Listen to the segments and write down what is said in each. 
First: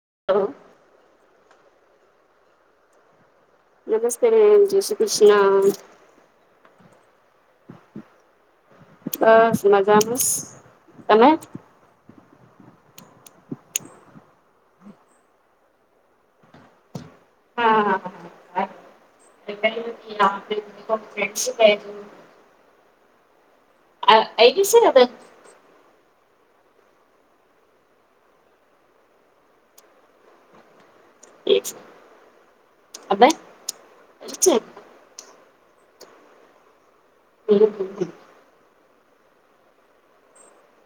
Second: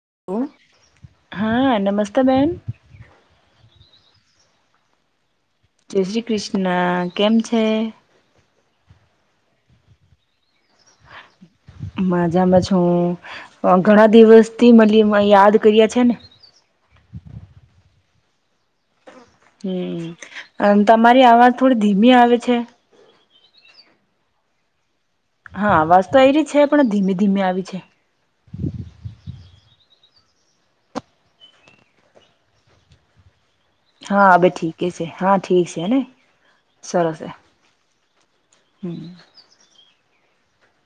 [inaudible] હા નમસ્તે બેહેન. નમસ્તે મેમ જય શ્રી કૃષ- જય શ્રી કૃષ્ણ કેમ છે? બસ મઝામ તમે. માજામાં છુ હું ઘણા દિવસથી મ યાદ કર્યા છે ને. [inaudible] હા હાા. હમ તમારી અવાજ થોડી [inaudible] ધીમી આવે છે આ આઈજશે ને હવે હા અવાજ તો આઈ રહી છે પણ ધીમે ધીમે આવી છે. [unintelligible] હા બે ઠીક છે હા ઠીક છે હેને. [unintelligible] હમ.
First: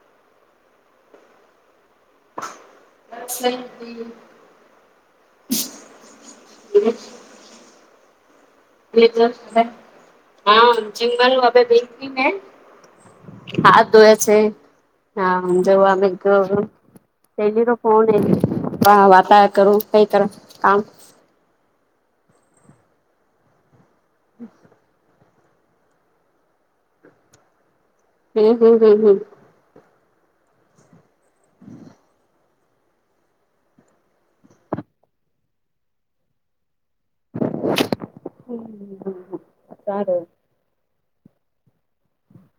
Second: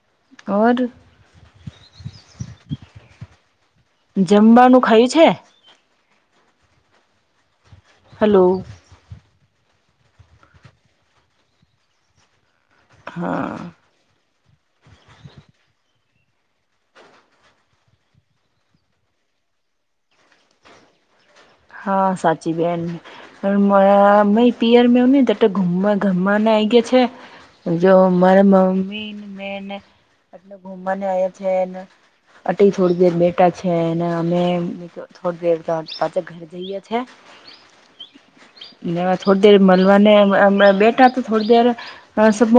[unintelligible] જમવાનું ખાય છે. [unintelligible] હલો હા. જમવાનું અવે બેઠી મે હા તો એ છે હા જવા ગ પલી તો ફોન વાતાર કરું કઈ કર કામ હા સાચી બેહેન મેરી પિર મે હ ગવા ગવાને આઈ ગય છે જો મારા હમ હમ મમ્મી હમ ને મેને એટલે ઘુમવાને આવ છે ને અટલી થોડી દેર બેટા છે અમે થોડી દેર પાક ઘરે જઈ છે હમ થોડી દેર મળવાને સારું બેઠા થોડી દેર સમ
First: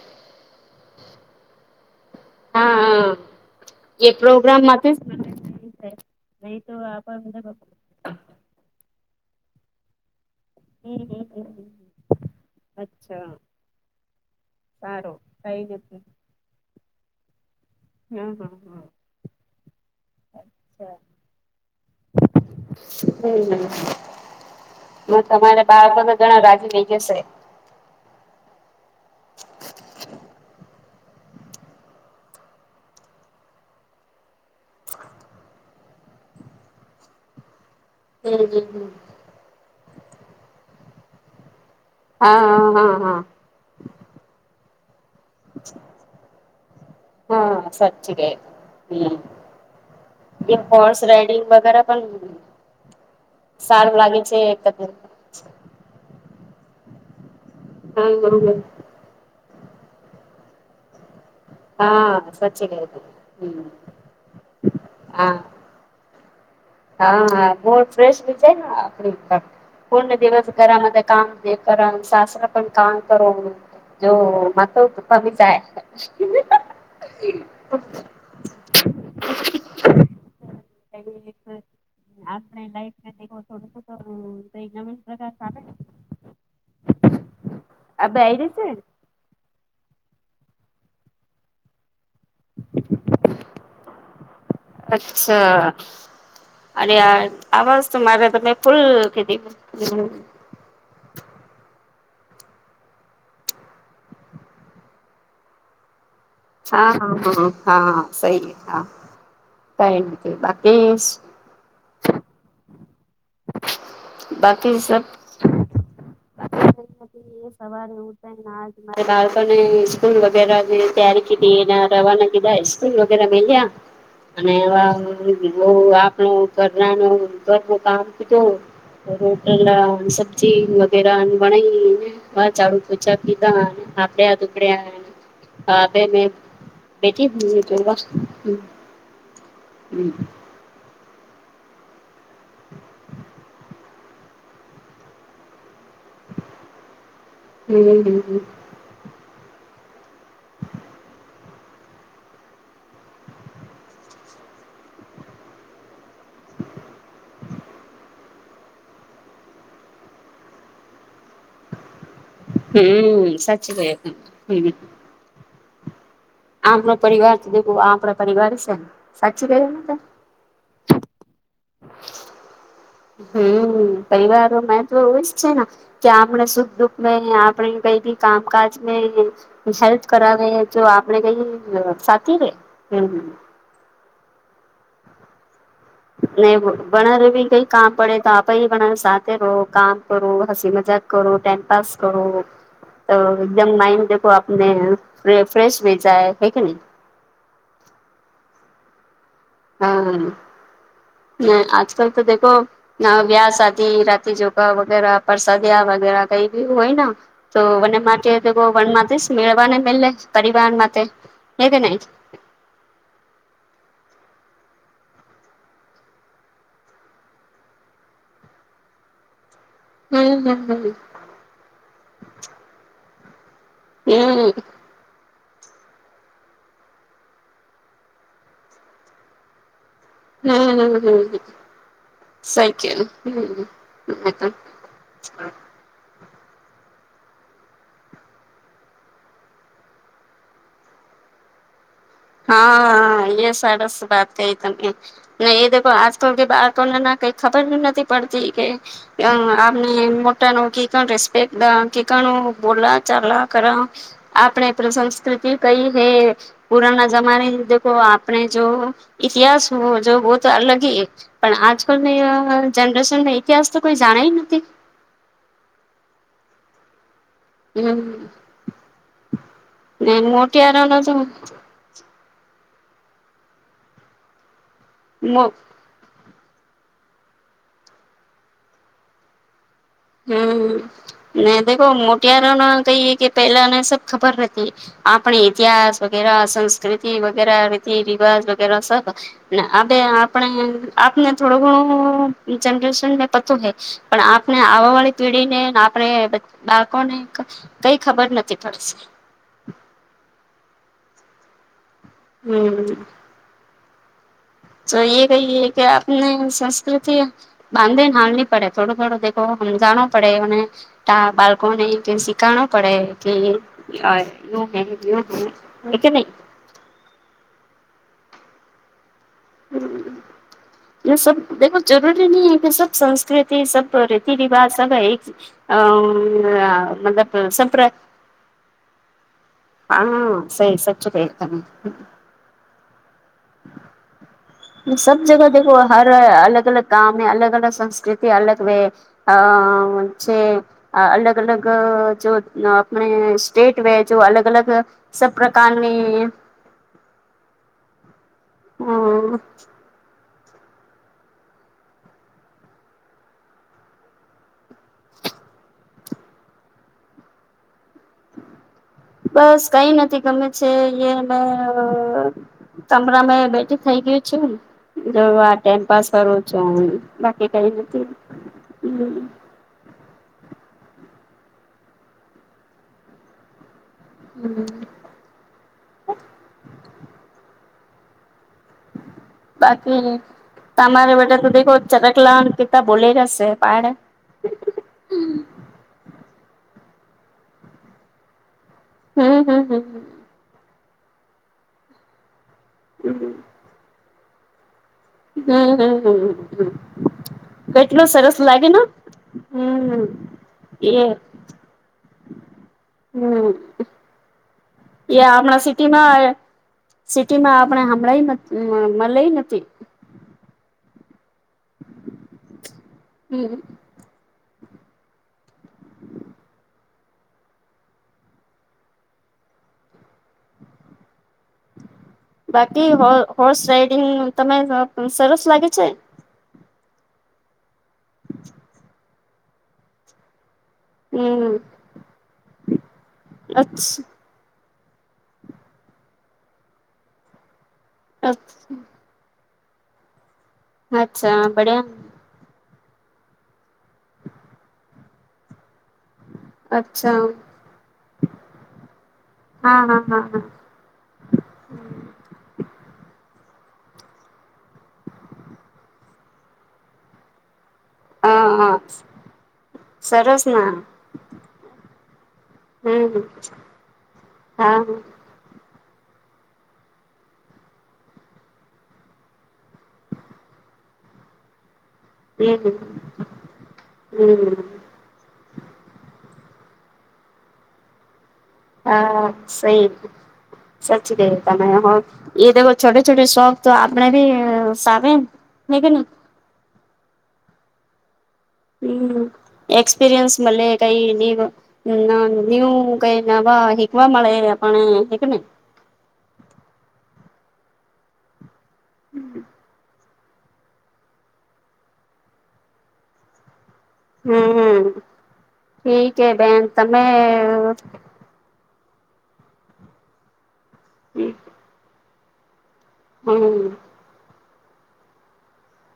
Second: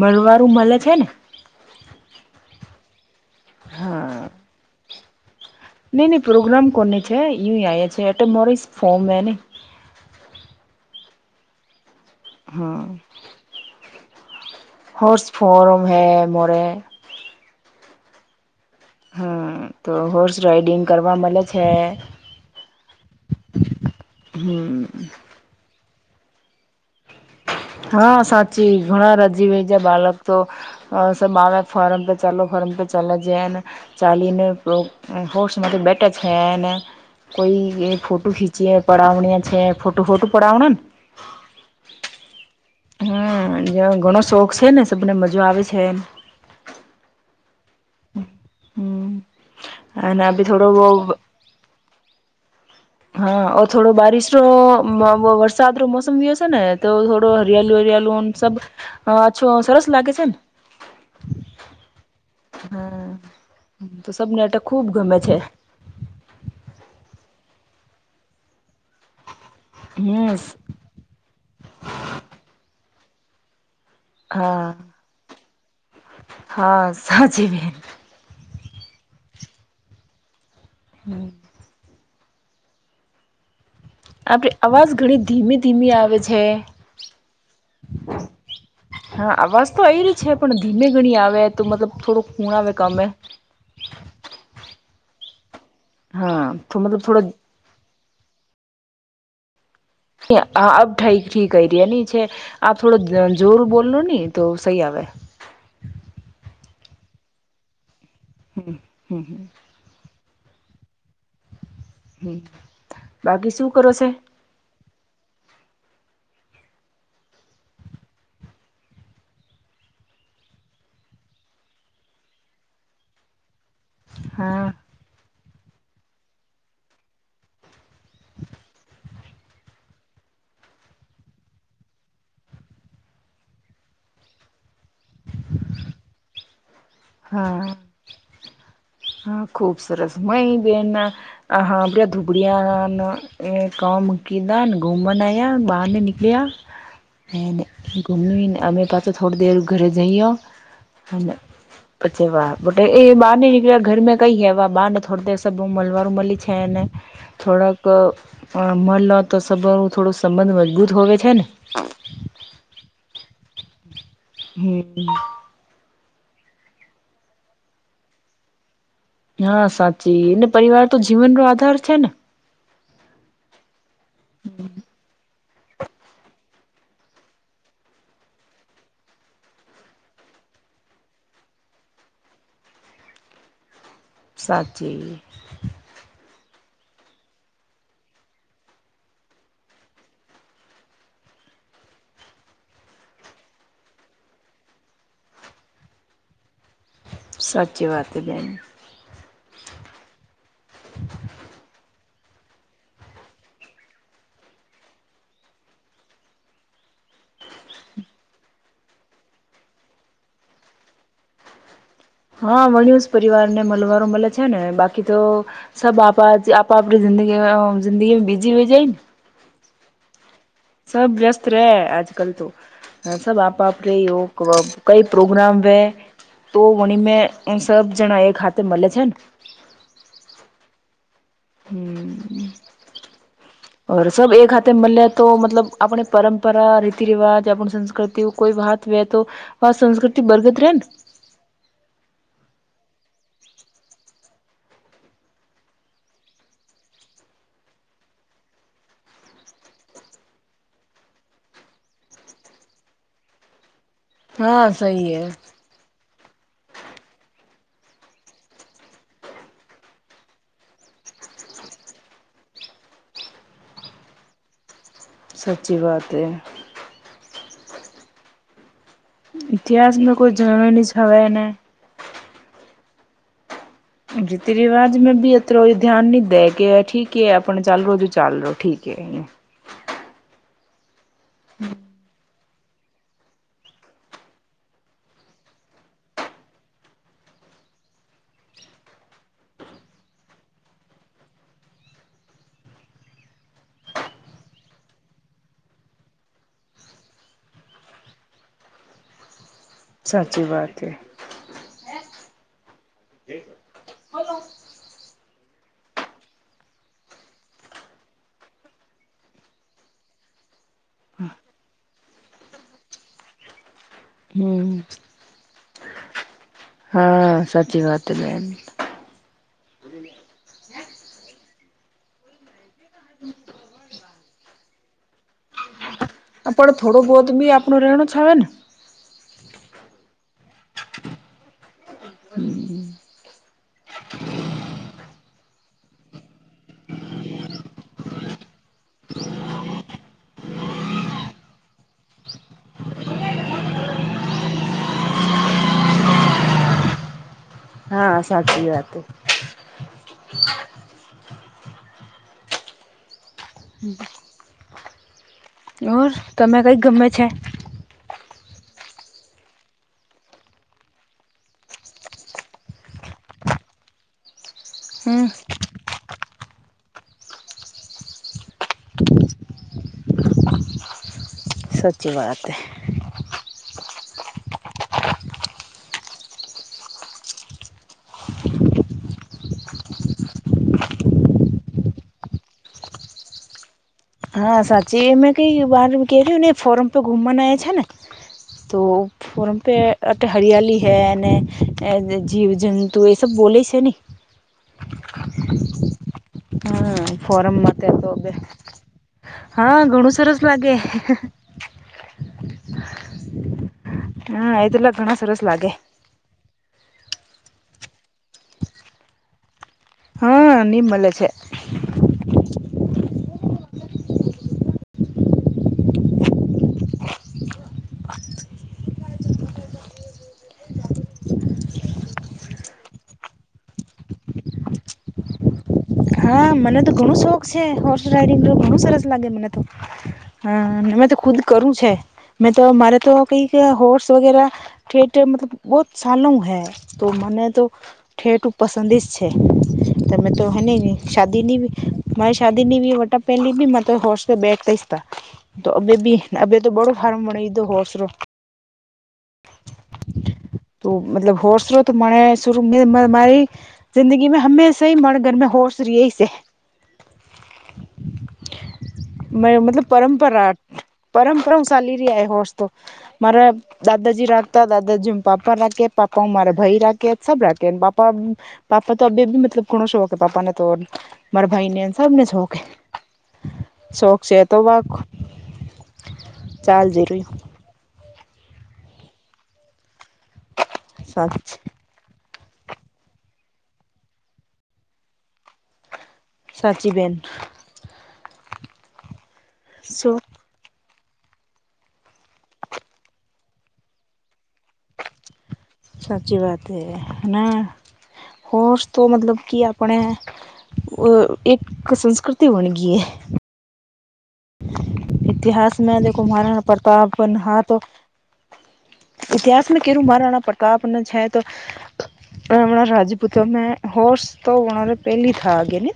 મલવારું મળે છે ને, હા હ એ હા પ્રોગ્રામમાંથી નહી ન પ્રોગ્રામ કોન છે છે એ મોરી ફોમ મેને [unintelligible] હમ્મ અચ્છા સારું હોર્સ કઈ ફોરમ હે મોરે. હમ્મ હમ્મ હમ્મ તો હોર્સ રાઈડિંગ કરવા મળે છે હમ્મ હમ ને તમારે બાળકો ઘણા રાજી લઈ જ હશે હા સાચી અ સ બાળ ફોર્મ પે ચાલો ફોર્મ પે ચાલ જન ચાલીને હો બેટ છેન કોઈ એ ફોટું હમ ખીંચી હમ પડાવણીય છે. ફોટું ફોટું પડાવણ ને હા! હા હા હા હમ્મ, ઘણો શોખ છે, ને સને મજા આવે છે એમ સાચીરે હમ્મ! અને બી એ થોડો હોર્સ રાઈડિંગ વગેરે પણ હા, થોડો સારું લાગે છે બારીશનો એક વરસાદ રો મોસમયોશે ને તો હરિયાળુ હરિયાલુ હા સબછો સરસ લાગે છે ને, હા સાચી ગ હા, તો સબનેટક ખુબ ગમે હા છે [inaudible] હા હા! ફ્રેશ જાય આપણી પૂર્ણ હમ દિવસ ઘરામાં કામ કર સસરા પણ કામ કરો જો હા મા તોું કમી જાય. હા સાચ બેન. એક આપણે લાઈફ થડ. તો આપડી તો એક અવાજ નવીન ઘણી પ્રકાર ધીમી પા ધીમી આવે છે આ બેયરી છે ને હા અવાજ તો એ ર છે પણ ધીમે ગણી આવે તો મતલબ થોડોક ખૂણ આવે કમે અચ્છા હા તો અને મતલબ થોડો આવા તો મારે તમે ફૂલ કીધી અબ ઠીક ઠીક કર ર આપ થોડો જોર બોલલો હી તો સહી આવે હા હા હા હા! સહી હા હમ કઈ નહી. બાકી હમ્મ! બાકી શું કરો છે, બાકી સબ [inaudible] સવારે ઉઠરા બાળકોને સ્કૂલ વગડવા જોઈ ત્યારે. એના રવાના કીધાસ્કૂલ વગેરે મેલ્યા અને હા હો, આપણોરાનો કામ કીધું રોટલા સબ્જી વગેરા ભણને ઝાડુ પોચા પીધા આપડ્યા દુકડ્યા આપે ને, હા હા! ખુબ સરસ મય બેન આ હા આપ ધુબડિયા એ કામ કીધ ઘુમનયા બાર એ નીકળ્યા ઘુમને અમે પાછો થોડી દેર ઘરે જઈઓ [unintelligible] પછ વા બટે એ બહાર નનીળ્યા ઘરં કઈ હૈ વા બહાર ના થોડે સમલવા. નોર્મલી છે અને થોડાોક. મળલો તો સભર થોડું સંબંધ મજબૂત હોવે છે ને. હમ! સાચી છે. હમ! આપણો પરિવાર દેખું આપણા પરિવાર છે ને. સાચી હા, કહ્યું તમે સાચી ને પરિવાર તો જીવનનો આધાર છે ને. હમ પરિવારોમાં તો એવું જ છે ને. કે આપણે સુખ દુખ આપણે કઈ કામકાજને હેલ્પ કરાવે તો. આપે કઈ સાચી રે હમ. સાચી. ન વણર ભી કઈ કામ પડે તો આપ વણર સાથે રહો કામ કરો હસી મત. ટાઈમ ટમ પાસ કરું તો એકદમ માઇન્ડ દો આપને ફ્રેશ ભેચાય. સાચી વાત એ બેની. હા! ને આજકલ તો દેખો ના વ્યા શાદી રાતી જોગા વગેરા પરસાદી આવે. વગેરા કઈ બી હોય ન તો વને માટે તો દેખો વનમાંથી મેળવાને મેેલે પરિવાર માટે હે કે નહીં? હા વણ્યું જ પરિવારને મલવારો મળે છે ને બાકી તો સબ આપા આપા આપણે જિંદગીમેં જિંદગીમેં બીજી હોય જાઈને હમ હમ હમ સબ વ્યસ્ત રે આજકલ તો સબ આપ આપરી ઓક હમ કઈ પ્રૂફ પ્રોગ્રામ વે તો ઊણી મેં સબ જણા એક હાથે મલે છે ને? હમ હમ હમ હમ સહી કેવું ઓર સબ હમ એક હાથે મલે તો મતલબ આપણે પરંપરા, રીતિ રિવાજ, આપણ સંસ્કૃતિ કોઈ વાત વે તો આ સંસ્કૃતિ બરગદ રેન? [inaudible] હા એ સરસ વાત કઈ તમે ને એ દખો આજકલ કે બાળકોને ને કઈ ખબર નથી પડતી કે અ ને મોટાનું કી કણ રિસ્પેક્ટ કી કણ નું બોલાચાલા કરા હા આપણે આપણી સહી હે સંસ્કૃતિ કઈ હે પુરાના ઈ લોકો આપણે જો ઇતિહાસ હો જો વો તો અલગ છે. પણ આજકલની જનરેશનને ઇતિહાસ તો કોઈ જાણે એ નથી. સચી વાત એ હમ ને ઇતિહાસમાં કોઈ જણવાની મોટિયારો જ ન તો હવે એને રીતિ રિવાજ મેં બી મો એત્રરો ઈ ધ્યાન ની દે. કે ઠીકે આપણ ચાલ રો બી ચાલ રો ઠીક એ હમ મેં દેખો મો અત્યારો નો કહીએ કે પેલાને સબ ખબર હતી આપણે ઇતિહાસ વગેરા સંસ્કૃતિ વગેરા રીતિ રિવાજ વગેરે સબ ને હવે આપણે આપને થોડું ઘણું જનરેશનને પતો હૈ પણ આપને આવવા વાળી પેઢીને ને આપણે બાળકોને કઈ ખબર નથી પડસે. સાચી વાત હે. હમ તો ઈ એ કહીએે કે આપને સંસ્કૃતિ બાંધીને હાલની પડે થોડું થોડું દેખો સમજાણો પડે અને બાળકોને કે શીખાણો પડે કે અ હમ હે કે નહીં? હા [inaudible] યે સબ દેખો જરૂરી ની હે કે સબ સંસ્કૃતિ સબ રીતિ રિવાજ સબ હે અ હહ પણ આ થોડો બહોત મતલબ બી આપણો સંપ્ર રહેણો છાવે ને હા સહી સચી કહી તમે [inaudible] સબ જગહ દેખો હર અલગ અલગ કામ હે, અલગ અલગ સંસ્કૃતિ, અલગ વે અ છે અલગ અલગ જો આપણે સ્ટેટ વે જો અલ અલગ અલગ સબ પ્રકારની હા સાચી વાતે હમ [unintelligible] [inaudible] ઓર તમે કઈ ગમે છે? બસ કઈ નથી ગમે છે. યે મેં તમરા મેં બેઠી થઇ ગઈ છું. જો હમ આ ટેમપાસ કરવું છું. બાકી કઈ નથી. [inaudible] સચી વાતે હમ્મ [inaudible] બાકી તમારે વ તો દેખો ચરકલા કિતા બોલી જશે પડ. હા, સાચી મેં કઈ વાર કે્યું ને ફોરમ પર ઘુમવાના આવ છે ને. તો ફોરન હમ પે હમ હરિયાળલી હૈ ને જીવ જંતુ એ સબ હમ બોલે છે ને. હમ હમ ફોરમમાં તે કેટલો તો બે સરસ લાગે ને. હા હમ ઘણું સરસ લાગે. એ હમ, હા એટલા ઘણા એ સરસ આપણા લાગે સિટી માં. સિટી માં આપણે હમણાં મળે નથી. હા, નિ મળે છે. હમ્મ બાકી હોર્સ રાઈડિંગ તને સરસ લાગે છે. હા, મને તો ઘણું શોખ છે, હોર્સ રાઈડિંગતો ઘણું સરસ લાગે મને તો. હા, મેં તો ખુદ હમ કરું છે, મેં તો મારે તો કઈક હોર્સ અચ્છા વગેરા ઠેઠ મતલબ ઓછાલૂમ હે તો મને તો ઠેઠ પસંદી જ છે. તમે તો હને અચ્છા શાદી નની બડિયા મારે શાદી. દ નવી વટ પે લ ભી મ હર્સ દ બેટ તઈસ્તા. તો અ બી અ તો બડો ફાર્મ અચ્છા ભીધો હોસરો. હા હા હા હા તો મતલબ હોર શ્રોત મને શ મારી. જિંદગી મે હમેશા મણગરમાં હોશ રએ. હા હા મતલબ સરસ પરંપરા ના પરંપરાઓશી રહ્યા હો. તો હમ મારા દાદાજી રાખતા હા દાદાજી પાપા રાખે. પાપા મારા ભાઈ રાખે સબ રાખે પાપા પાપા તો અ બેી મતલબ ઘણો શો હો પાપાને. તો મારા ભાઈને. સમને શોકે હમ શો છેશે હમ તેવા. ચાલ જરૂરી. હા, સહી સચી રહ્યું દેતા મે હો. એ દખો છોટે છોટે શખ તો આપણે ભી સામે હે કે ન. સાચી બેન. હમ્મ શું એક્સપીરયન્સ મલે કઈ નું કઈ નવા શીકવા મળે આપ હીક ને. સાચી વાત એ હ હોર્સ તો મતલબ કે આપણે. અ એક સંસ્કૃતિ બન ગઈ એ. હમ્મ ઇતિહાસ મે દેખો મહારાણા પ્રતાપ નહા તો ઇતિહાસ માં કેરુ મહારાણા પ્રતાપને છે તો હમ રાજપૂતોમાં હોર્સ તો રે પહેલી થા આગે [unintelligible]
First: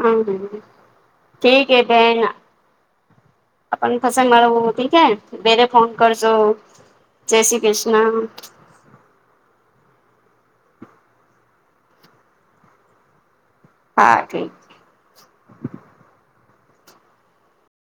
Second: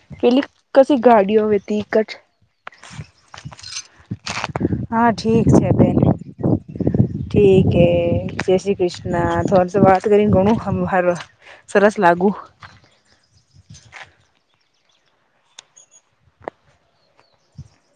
હમ પેલી કસી ગાડીઓવે ઠીક ત હે એક જ. બેન છે બેન [unintelligible] ઠીક હે કૃષ્ણ જય શ્રી કૃષ્ણ થો [unintelligible] સરસ લાગુ હું. હા ઠીક.